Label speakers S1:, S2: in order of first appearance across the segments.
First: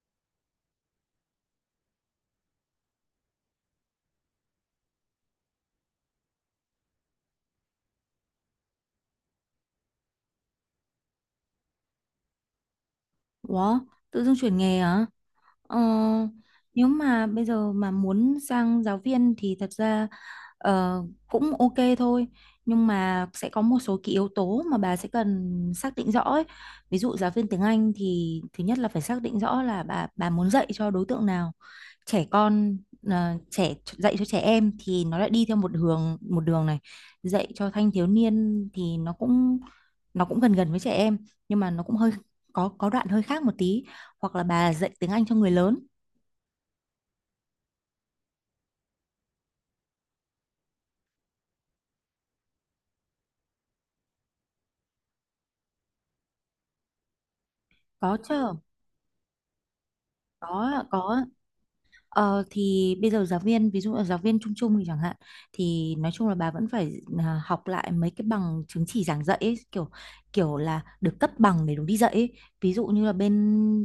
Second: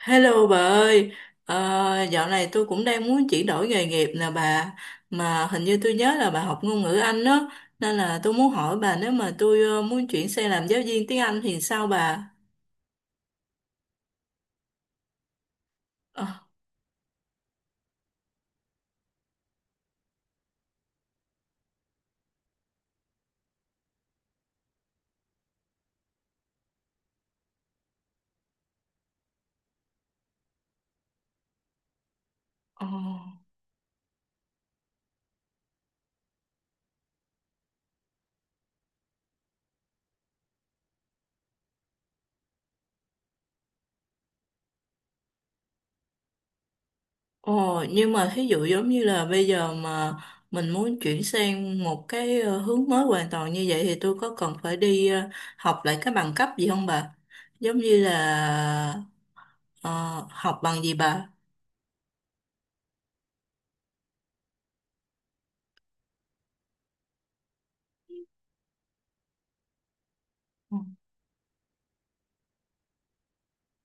S1: Hello bà ơi, Ờ, dạo này tôi cũng đang muốn chuyển đổi nghề nghiệp nè bà, mà hình như tôi nhớ là bà học ngôn ngữ Anh đó, nên là tôi muốn hỏi bà nếu mà tôi muốn chuyển sang làm giáo viên tiếng Anh thì sao bà?
S2: Ủa, tự dưng chuyển nghề hả? Ờ,
S1: Ờ.
S2: nếu mà bây giờ mà muốn sang giáo viên thì thật ra ờ, cũng ok thôi. Nhưng mà sẽ có một số cái yếu tố mà bà sẽ cần xác định rõ ấy. Ví dụ giáo viên tiếng Anh thì thứ nhất là phải xác định rõ là bà muốn dạy cho đối tượng nào, trẻ con
S1: Ờ.
S2: à, trẻ dạy cho trẻ em thì nó lại đi theo một hướng một đường này, dạy cho thanh thiếu niên thì nó cũng gần gần với trẻ em, nhưng mà nó cũng hơi có đoạn hơi khác một tí, hoặc là bà dạy tiếng Anh cho người lớn.
S1: Ờ. Nhưng mà thí dụ giống như là bây giờ mà mình muốn chuyển sang một cái hướng mới hoàn toàn như vậy thì tôi có cần phải đi học lại cái bằng cấp gì không bà? Giống như
S2: Có chứ.
S1: là ờ, học bằng
S2: có
S1: gì
S2: có
S1: bà?
S2: Ờ, thì bây giờ giáo viên, ví dụ là giáo viên chung chung thì chẳng hạn, thì nói chung là bà vẫn phải học lại mấy cái bằng chứng chỉ giảng dạy ấy, kiểu kiểu là được cấp bằng để đúng đi dạy ấy. Ví dụ như là bên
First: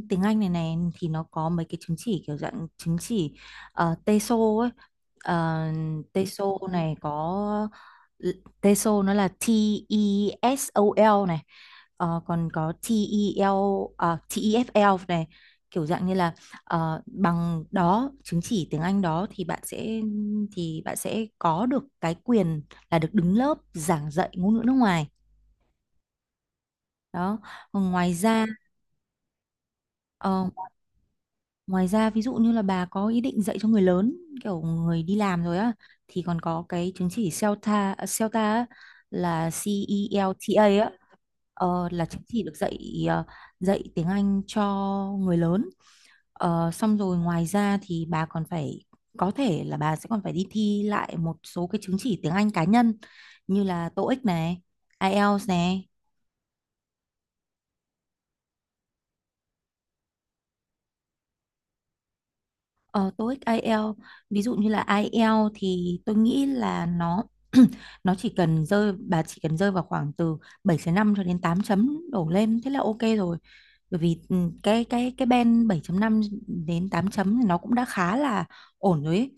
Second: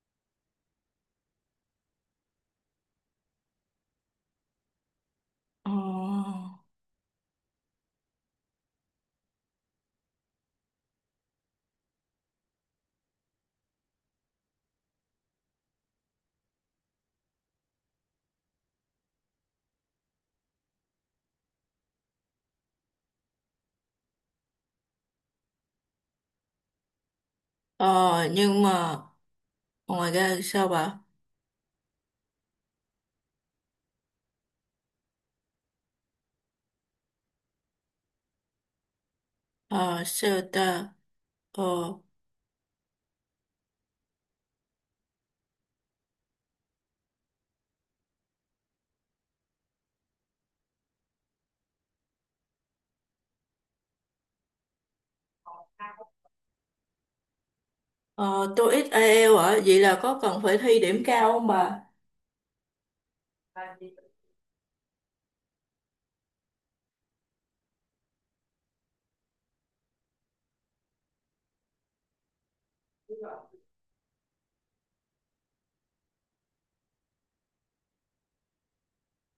S2: tiếng Anh này này thì nó có mấy cái chứng chỉ kiểu dạng chứng chỉ TESOL ấy. Ờ,
S1: Ờ.
S2: TESOL này có, TESOL nó là T E S O L này. Ờ, còn có T E TEL à, TEFL này, kiểu dạng như là, ờ, bằng đó chứng chỉ tiếng Anh đó thì bạn sẽ có được cái quyền là được đứng lớp giảng dạy ngôn ngữ nước ngoài đó. Còn ngoài
S1: Ờ,
S2: ra,
S1: nhưng mà ngoài ra
S2: ờ,
S1: sao bà?
S2: ngoài ra ví dụ như là bà có ý định dạy cho người lớn, kiểu người đi làm rồi á, thì còn có cái chứng chỉ CELTA à,
S1: Ờ, sao
S2: CELTA
S1: ta?
S2: á, là CELTA á,
S1: Ờ,
S2: là chứng chỉ được dạy, ờ, dạy tiếng Anh cho người lớn. Ờ, xong rồi ngoài ra thì bà còn phải có thể là bà sẽ còn phải đi thi lại một số cái chứng chỉ tiếng Anh cá nhân như là TOEIC này, IELTS này,
S1: ờ, tôi ít IELTS ạ, vậy là có cần phải thi điểm cao không bà?
S2: ờ, TOEIC, IELTS. Ví dụ như là IELTS thì tôi nghĩ là nó nó chỉ cần rơi vào khoảng từ 7 năm cho đến 8 chấm đổ lên thế là ok rồi. Bởi vì cái band bảy chấm năm đến 8 chấm thì nó cũng đã khá là ổn rồi ấy.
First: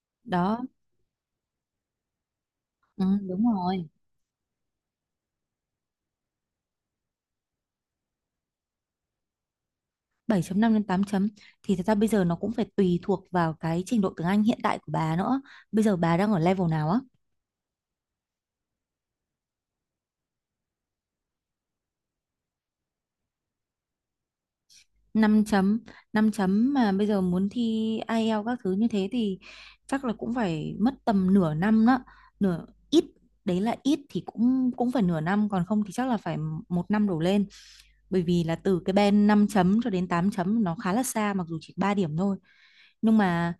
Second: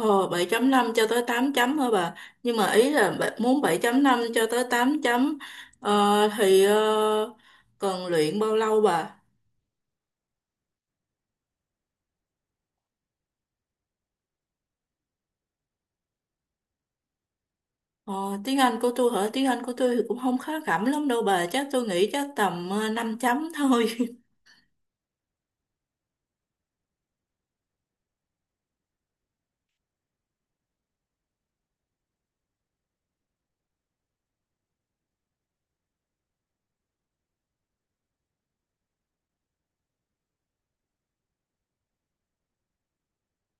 S1: Ờ, bảy
S2: Đó,
S1: chấm năm cho tới tám chấm hả bà? Nhưng mà ý
S2: ừ,
S1: là
S2: đúng
S1: muốn bảy
S2: rồi.
S1: chấm năm cho tới 8 chấm, ờ, thì cần luyện bao lâu bà?
S2: Bảy chấm năm đến 8 chấm thì thật ra bây giờ nó cũng phải tùy thuộc vào cái trình độ tiếng Anh hiện tại của bà nữa. Bây giờ bà đang ở level nào á?
S1: Ờ, tiếng Anh của tôi hả? Tiếng Anh của tôi thì cũng không khá khẩm lắm đâu bà. Chắc tôi nghĩ chắc tầm 5 chấm thôi.
S2: Năm chấm, 5 chấm mà bây giờ muốn thi IELTS các thứ như thế thì chắc là cũng phải mất tầm nửa năm đó. Nửa ít, đấy là ít thì cũng cũng phải nửa năm, còn không thì chắc là phải một năm đổ lên. Bởi vì là từ cái band 5 chấm cho đến 8 chấm nó khá là xa, mặc dù chỉ 3 điểm thôi. Nhưng mà,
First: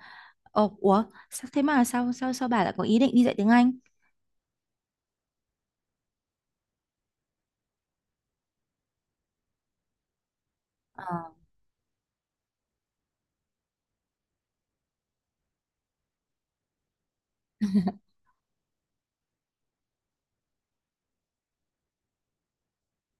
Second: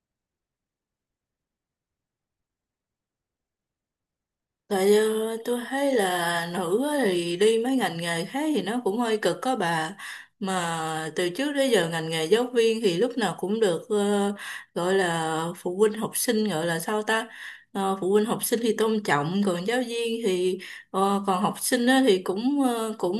S2: ồ, ủa, sao thế mà sao sao sao bà lại có ý định đi dạy tiếng Anh?
S1: Tại tôi thấy là nữ á thì đi mấy ngành nghề khác thì nó cũng hơi cực có bà, mà từ
S2: Ờ.
S1: trước đến giờ ngành nghề giáo viên thì lúc nào cũng được gọi là phụ huynh học sinh gọi là sao ta. Ờ, phụ huynh học sinh thì tôn trọng còn giáo viên thì, còn học sinh á thì cũng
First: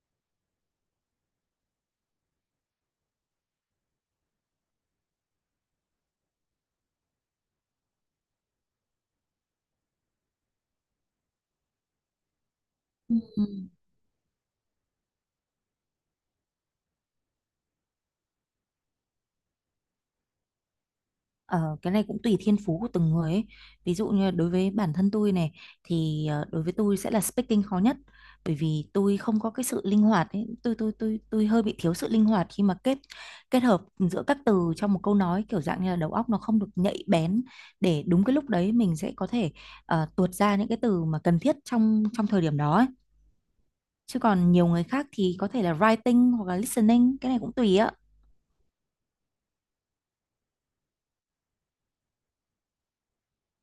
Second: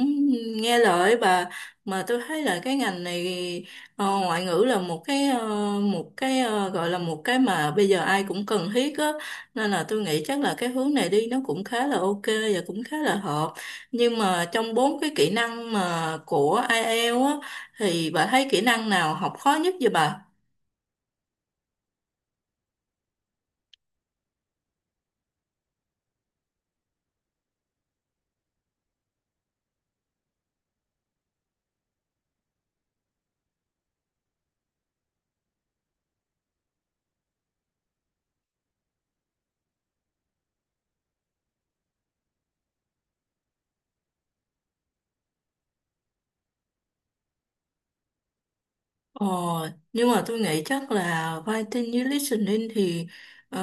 S1: nghe lời bà, mà tôi thấy là cái ngành này, ngoại ngữ là một cái, một cái, gọi là một cái mà bây giờ ai cũng cần thiết á, nên là tôi nghĩ chắc là cái hướng này đi nó cũng khá là ok và cũng khá là hợp.
S2: Ừm.
S1: Nhưng mà trong bốn cái kỹ năng mà của IELTS á, thì bà thấy kỹ năng nào học khó nhất vậy bà?
S2: Ờ, cái này cũng tùy thiên phú của từng người ấy. Ví dụ như đối với bản thân tôi này, thì đối với tôi sẽ là speaking khó nhất, bởi vì tôi không có cái sự linh hoạt ấy. Tôi hơi bị thiếu sự linh hoạt khi mà kết kết hợp giữa các từ trong một câu nói, kiểu dạng như là đầu óc nó không được nhạy bén để đúng cái lúc đấy mình sẽ có thể, ờ, tuột ra những cái từ mà cần thiết trong trong thời điểm đó ấy. Chứ còn nhiều người khác thì có thể là writing hoặc là listening, cái này cũng tùy á.
S1: Ờ, nhưng mà tôi nghĩ chắc là writing với listening thì, ờ,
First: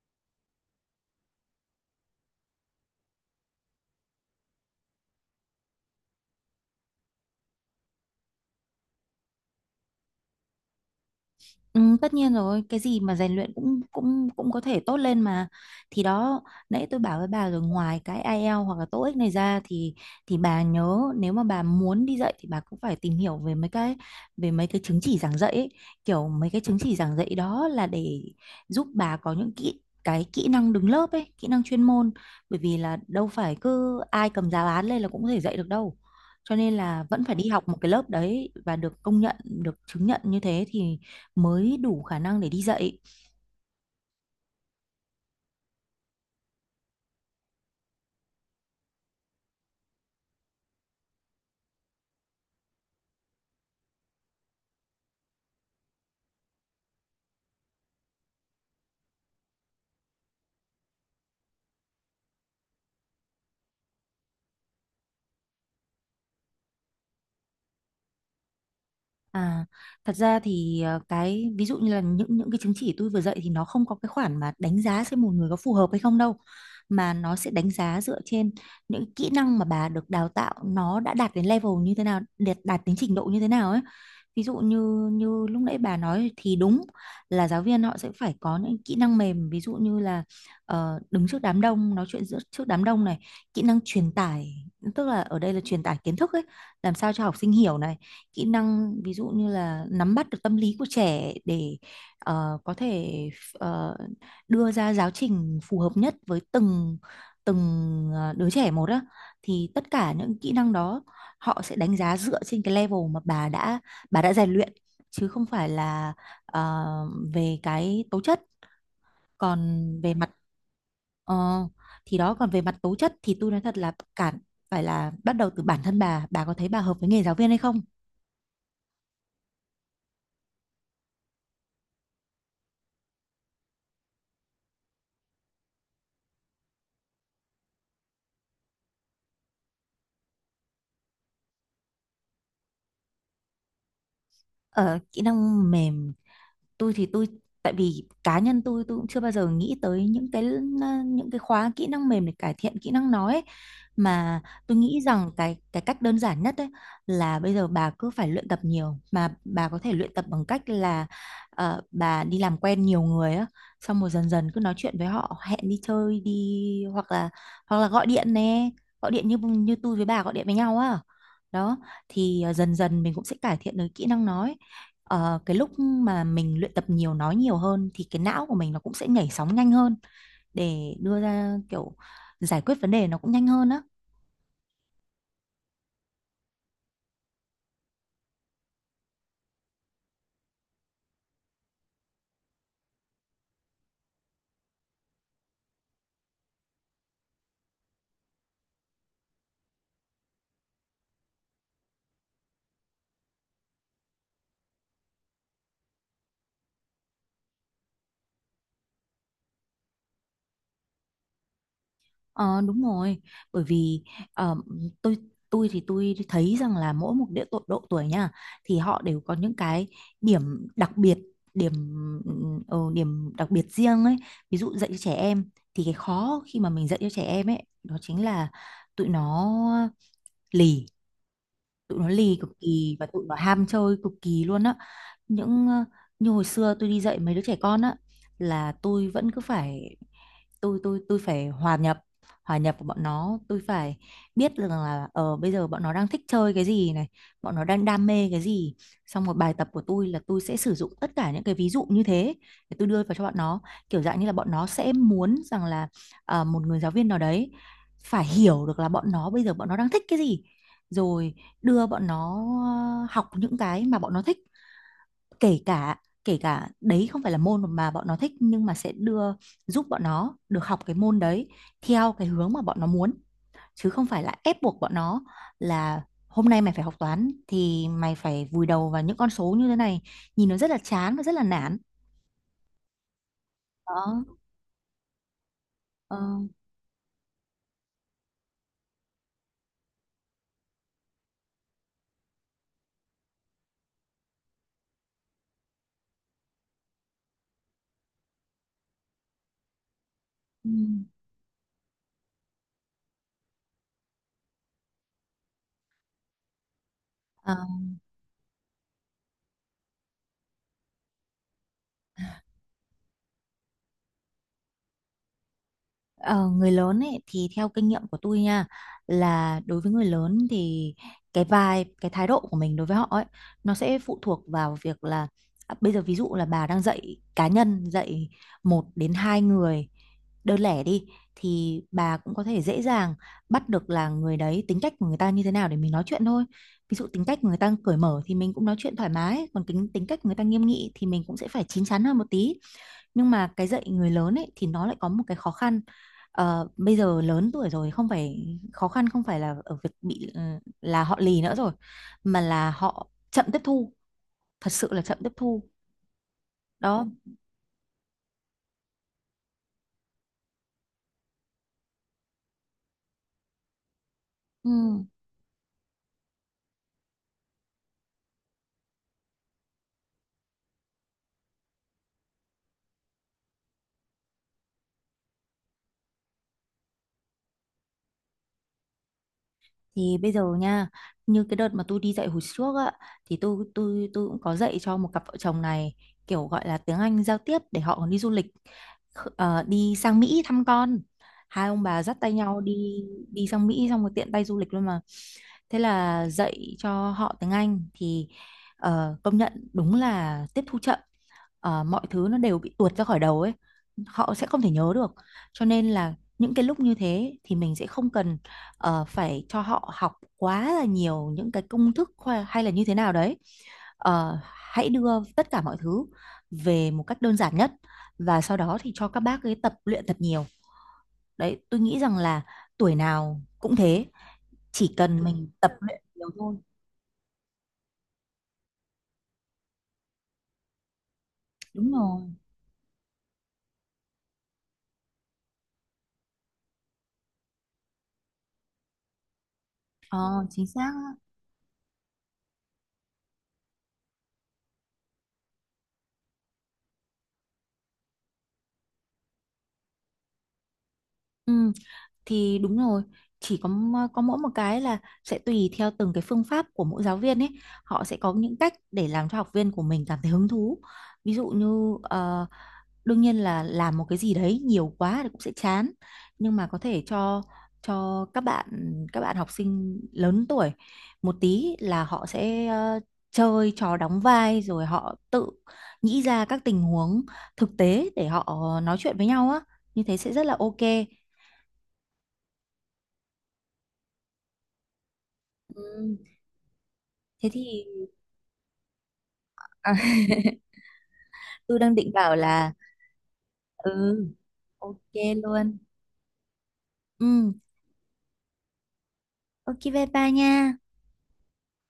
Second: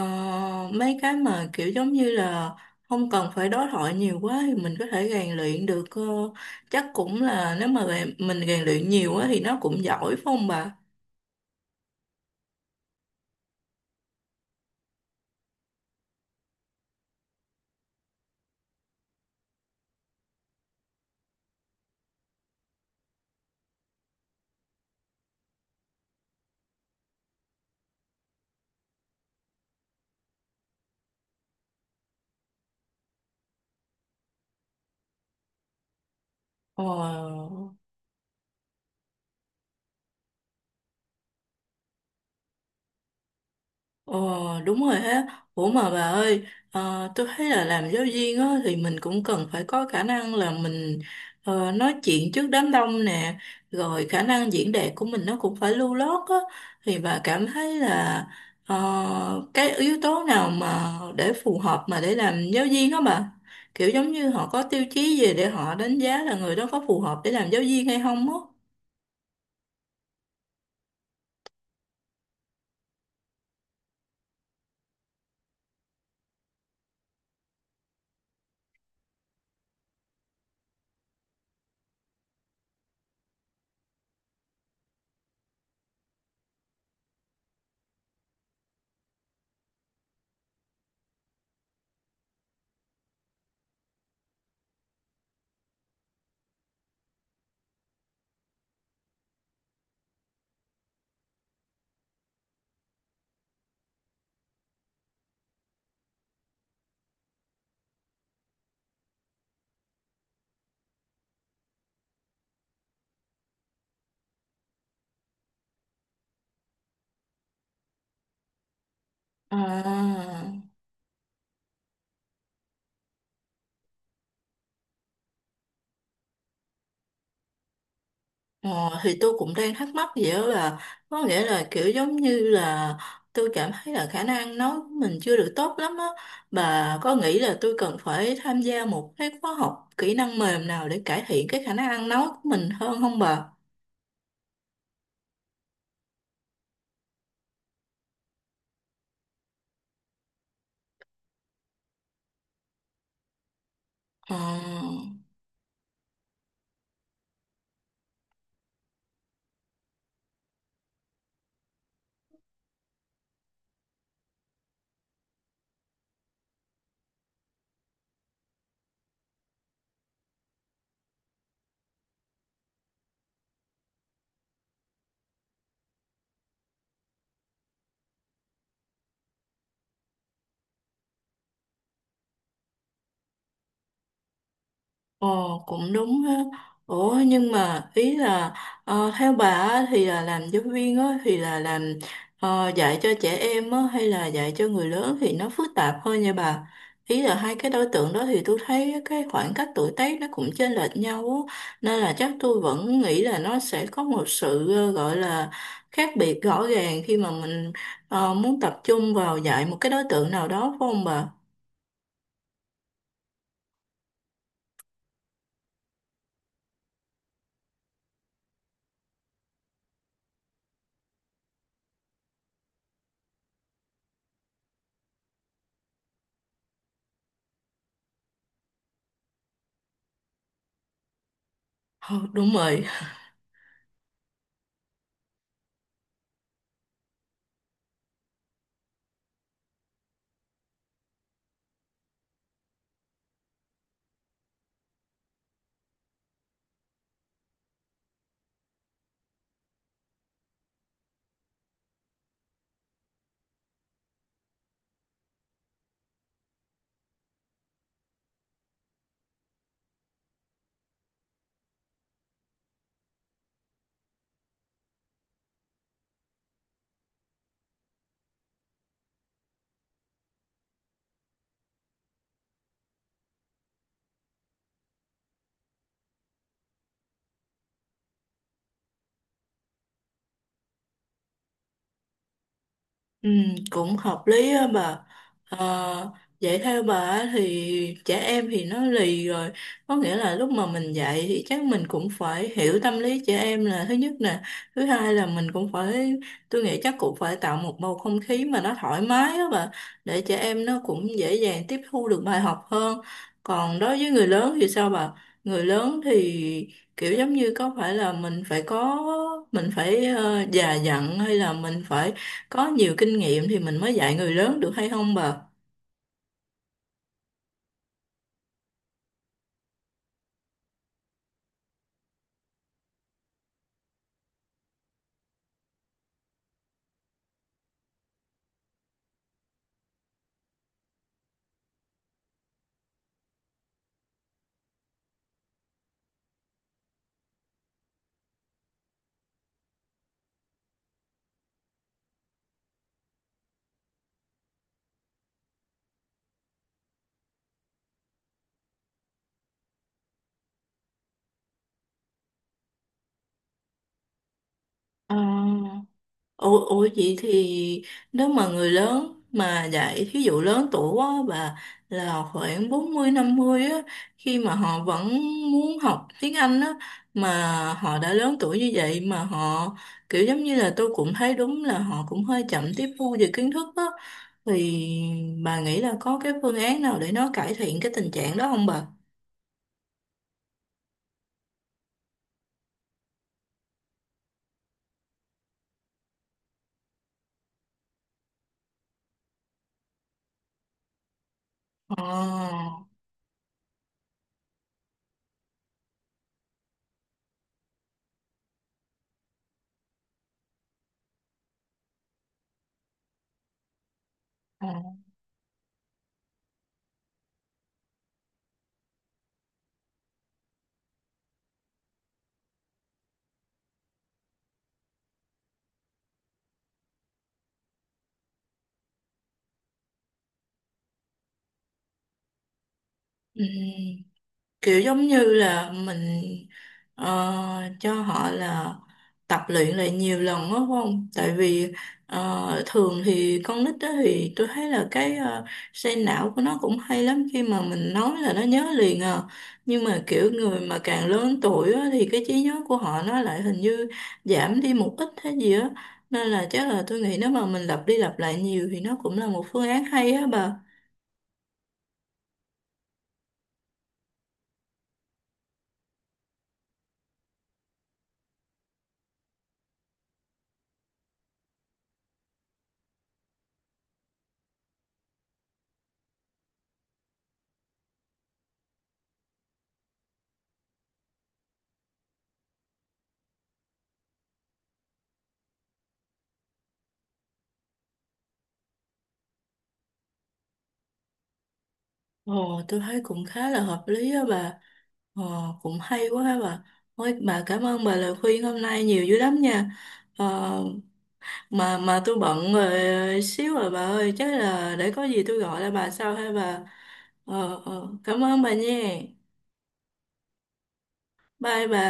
S1: mấy cái mà kiểu giống như là không cần phải đối thoại nhiều quá thì mình có thể rèn luyện được. Ờ, Chắc cũng là nếu mà mình rèn luyện nhiều á thì nó cũng giỏi phải không bà?
S2: Ừ, tất nhiên rồi, cái gì mà rèn luyện cũng cũng cũng có thể tốt lên mà. Thì đó, nãy tôi bảo với bà rồi, ngoài cái IELTS hoặc là TOEIC này ra thì bà nhớ nếu mà bà muốn đi dạy thì bà cũng phải tìm hiểu về mấy cái chứng chỉ giảng dạy ấy. Kiểu mấy cái chứng chỉ giảng dạy đó là để giúp bà có những cái kỹ năng đứng lớp ấy, kỹ năng chuyên môn, bởi vì là đâu phải cứ ai cầm giáo án lên là cũng có thể dạy được đâu. Cho nên
S1: Ờ.
S2: là vẫn phải đi học một cái lớp đấy và được công nhận, được chứng nhận như thế thì mới đủ khả năng để đi dạy.
S1: Ờ, đúng rồi ha. Ủa mà bà ơi, tôi thấy là làm giáo viên á, thì mình cũng cần phải có khả năng là mình nói chuyện trước đám đông nè, rồi khả năng diễn đạt của mình nó cũng phải lưu loát á. Thì bà cảm thấy là cái yếu tố nào mà để phù hợp mà để làm giáo viên á bà? Kiểu giống như họ có tiêu chí gì để họ đánh giá là người đó có phù hợp để làm giáo viên hay không á?
S2: À, thật ra thì, ờ, cái ví dụ như là những cái chứng chỉ tôi vừa dạy thì nó không có cái khoản mà đánh giá xem một người có phù hợp hay không đâu, mà nó sẽ đánh giá dựa trên những kỹ năng mà bà được đào tạo nó đã đạt đến level như thế nào, đạt đạt đến trình độ như thế nào ấy. Ví dụ như như lúc nãy bà nói thì đúng là giáo viên họ sẽ phải có những kỹ năng mềm, ví dụ như là, ờ, đứng trước đám đông nói chuyện giữa trước đám đông này, kỹ năng truyền tải, tức là ở đây là truyền tải kiến thức ấy, làm sao cho học sinh hiểu này, kỹ năng ví dụ như là nắm bắt được tâm lý của trẻ để, ờ, có thể, ờ, đưa ra giáo trình phù hợp nhất với từng từng, ờ, đứa trẻ một á. Thì tất cả những kỹ năng đó họ sẽ đánh giá dựa trên cái level mà bà đã rèn luyện, chứ không phải là, ờ, về cái tố chất. Còn về mặt,
S1: À.
S2: ờ, thì đó, còn về mặt tố chất thì tôi nói thật là cản phải là bắt đầu từ bản thân bà có thấy bà hợp với nghề giáo viên hay không.
S1: Ờ, thì tôi cũng đang thắc mắc vậy đó là, có nghĩa là kiểu giống như là tôi cảm thấy là khả năng nói của mình chưa được tốt lắm á, bà có nghĩ là tôi cần phải tham gia một cái khóa học kỹ năng mềm nào để cải thiện cái khả năng nói của mình hơn không bà?
S2: Ở kỹ năng mềm, tôi tại vì cá nhân tôi cũng chưa bao giờ nghĩ tới những cái khóa kỹ năng mềm để cải thiện kỹ năng nói ấy.
S1: Ờ.
S2: Mà tôi nghĩ rằng cái cách đơn giản nhất ấy là bây giờ bà cứ phải luyện tập nhiều, mà bà có thể luyện tập bằng cách là, ờ, bà đi làm quen nhiều người á, xong rồi dần dần cứ nói chuyện với họ, hẹn đi chơi đi, hoặc là gọi điện nè, gọi điện như như tôi với bà gọi điện với nhau á, đó thì, ờ, dần dần mình cũng sẽ cải thiện được kỹ năng nói. Ờ, cái lúc mà mình luyện tập nhiều, nói nhiều hơn, thì cái não của mình nó cũng sẽ nhảy sóng nhanh hơn để đưa ra kiểu giải quyết vấn đề nó cũng nhanh hơn á.
S1: Ồ, cũng đúng ha. Ủa nhưng mà ý là theo bà á, thì là làm giáo viên á, thì là làm dạy cho trẻ em á, hay là dạy cho người lớn thì nó phức tạp hơn nha bà. Ý là hai cái đối tượng đó thì tôi thấy cái khoảng cách tuổi tác nó cũng chênh lệch nhau á. Nên là chắc tôi vẫn nghĩ là nó sẽ có một sự, gọi là khác biệt rõ ràng khi mà mình muốn tập trung vào dạy một cái đối tượng nào đó phải không bà?
S2: Ờ, đúng rồi, bởi vì, ờ, tôi tôi thấy rằng là mỗi một địa độ, độ tuổi nha, thì họ đều có những cái điểm đặc biệt, điểm, ờ, điểm đặc biệt riêng ấy. Ví dụ dạy cho trẻ em thì cái khó khi mà mình dạy cho trẻ em ấy đó chính là tụi nó lì, tụi nó
S1: Ờ,
S2: lì
S1: đúng
S2: cực
S1: rồi.
S2: kỳ và tụi nó ham chơi cực kỳ luôn á. Những, ờ, như hồi xưa tôi đi dạy mấy đứa trẻ con á, là tôi vẫn cứ phải, tôi phải hòa nhập, hòa nhập của bọn nó, tôi phải biết rằng là ờ bây giờ bọn nó đang thích chơi cái gì này, bọn nó đang đam mê cái gì, xong một bài tập của tôi là tôi sẽ sử dụng tất cả những cái ví dụ như thế để tôi đưa vào cho bọn nó, kiểu dạng như là bọn nó sẽ muốn rằng là, ờ, một người giáo viên nào đấy phải hiểu được là bọn nó bây giờ bọn nó đang thích cái gì, rồi đưa bọn nó, ờ, học những cái mà bọn nó thích, kể cả kể cả đấy không phải là môn mà bọn nó thích, nhưng mà sẽ đưa, giúp bọn nó được học cái môn đấy theo cái hướng mà bọn nó muốn, chứ không phải là ép buộc bọn nó là hôm nay mày phải học toán thì mày phải vùi đầu vào những con số như thế này, nhìn nó rất là chán và rất là nản.
S1: Ừ, cũng hợp
S2: Đó.
S1: lý á mà. Ờ,
S2: Ờ.
S1: dạy theo bà á thì trẻ em thì nó lì rồi, có nghĩa là lúc mà mình dạy thì chắc mình cũng phải hiểu tâm lý trẻ em là thứ nhất nè, thứ hai là mình cũng phải, tôi nghĩ chắc cũng phải tạo một bầu không khí mà nó thoải mái á bà, để trẻ em nó cũng dễ dàng tiếp thu được bài học hơn. Còn đối với người lớn thì sao bà? Người lớn thì kiểu giống như
S2: Ừ.
S1: có phải là mình phải có, mình phải già dặn, hay là mình phải có nhiều kinh nghiệm thì mình mới dạy người lớn được hay không bà?
S2: Ờ, người lớn ấy thì theo kinh nghiệm của tôi nha, là đối với người lớn thì cái vibe, cái thái độ của mình đối với họ ấy, nó sẽ phụ thuộc vào việc là, à, bây giờ ví dụ là bà đang dạy cá nhân, dạy một đến hai người đơn lẻ đi, thì bà cũng có thể dễ dàng bắt được là người đấy tính cách của người ta như thế nào để mình nói chuyện thôi. Ví dụ tính cách của người ta cởi mở thì mình cũng nói chuyện thoải mái, còn tính tính cách của người ta nghiêm nghị thì mình cũng sẽ phải chín chắn hơn một tí. Nhưng mà cái dạy người lớn ấy thì nó lại có một cái khó khăn. Ờ, bây giờ lớn tuổi rồi, không phải khó khăn không phải là ở việc bị là họ lì nữa rồi, mà là họ chậm tiếp thu, thật sự là
S1: Ờ.
S2: chậm tiếp thu.
S1: Ủa, ủa
S2: Đó.
S1: vậy thì nếu mà người lớn mà dạy thí dụ lớn tuổi á bà, là khoảng 40 50 á, khi mà
S2: Ừ.
S1: họ vẫn muốn học tiếng Anh á, mà họ đã lớn tuổi như vậy mà họ kiểu giống như là tôi cũng thấy đúng là họ cũng hơi chậm tiếp thu về kiến thức á, thì bà nghĩ là có cái phương án nào để nó cải thiện cái tình trạng đó không bà?
S2: Thì bây giờ nha, như cái đợt mà tôi đi dạy hồi trước á, thì tôi cũng có dạy cho một cặp vợ chồng này, kiểu gọi là tiếng Anh giao tiếp để họ còn đi du lịch, đi sang Mỹ thăm con. Hai ông bà dắt tay nhau
S1: Ờ.
S2: đi, đi sang Mỹ xong rồi tiện tay du lịch luôn mà. Thế là dạy cho họ tiếng Anh thì, ờ, công nhận đúng là tiếp thu chậm. Ờ, mọi thứ nó đều bị tuột ra khỏi đầu ấy, họ sẽ không
S1: Ờ,
S2: thể nhớ
S1: ờ.
S2: được. Cho nên là những cái lúc như thế thì mình sẽ không cần, ờ, phải cho họ học quá là nhiều những cái công thức hay là như thế nào đấy. Ờ, hãy đưa tất cả mọi thứ về một cách đơn giản nhất và sau đó thì cho các bác ấy tập luyện thật nhiều. Đấy tôi nghĩ rằng là tuổi nào
S1: Ừ.
S2: cũng thế,
S1: Kiểu
S2: chỉ
S1: giống như
S2: cần mình
S1: là
S2: tập luyện
S1: mình
S2: nhiều thôi.
S1: ờ, cho họ là tập luyện lại nhiều lần đó phải không? Tại vì
S2: Đúng rồi.
S1: thường thì con nít đó thì tôi thấy là cái, xây não của nó cũng hay lắm khi mà mình nói là nó nhớ liền à. Nhưng mà kiểu
S2: Ờ,
S1: người
S2: chính
S1: mà
S2: xác
S1: càng
S2: á.
S1: lớn tuổi á thì cái trí nhớ của họ nó lại hình như giảm đi một ít hay gì á. Nên là chắc là tôi nghĩ nếu mà mình lặp đi lặp lại nhiều thì nó cũng là một phương án hay á bà.
S2: Ừ, thì đúng rồi, chỉ có có mỗi một cái là sẽ tùy theo từng cái phương pháp của mỗi giáo viên ấy, họ sẽ có những cách để làm cho học viên của mình cảm thấy hứng thú. Ví dụ như, ờ, đương nhiên là làm một cái gì đấy nhiều quá thì cũng sẽ chán, nhưng mà có thể cho cho các bạn các bạn học sinh lớn tuổi một tí là họ sẽ, ờ, chơi trò đóng vai, rồi họ tự nghĩ ra các tình huống thực tế để họ nói chuyện với nhau á, như thế sẽ rất là ok.
S1: Ồ, tôi thấy cũng khá là hợp lý á bà. Ờ, cũng hay
S2: Ừm.
S1: quá ha bà. Ôi, bà
S2: Thế
S1: cảm ơn
S2: thì,
S1: bà lời khuyên hôm nay nhiều dữ lắm nha.
S2: à,
S1: Ờ, mà
S2: tôi đang
S1: mà
S2: định
S1: tôi
S2: bảo
S1: bận
S2: là,
S1: rồi xíu rồi bà
S2: ừ,
S1: ơi, chắc là để
S2: ok
S1: có gì tôi gọi lại
S2: luôn,
S1: bà sau ha bà.
S2: ừ,
S1: Ờ, ờ, cảm ơn bà nha.
S2: ok bye bye nha.
S1: Bye bà.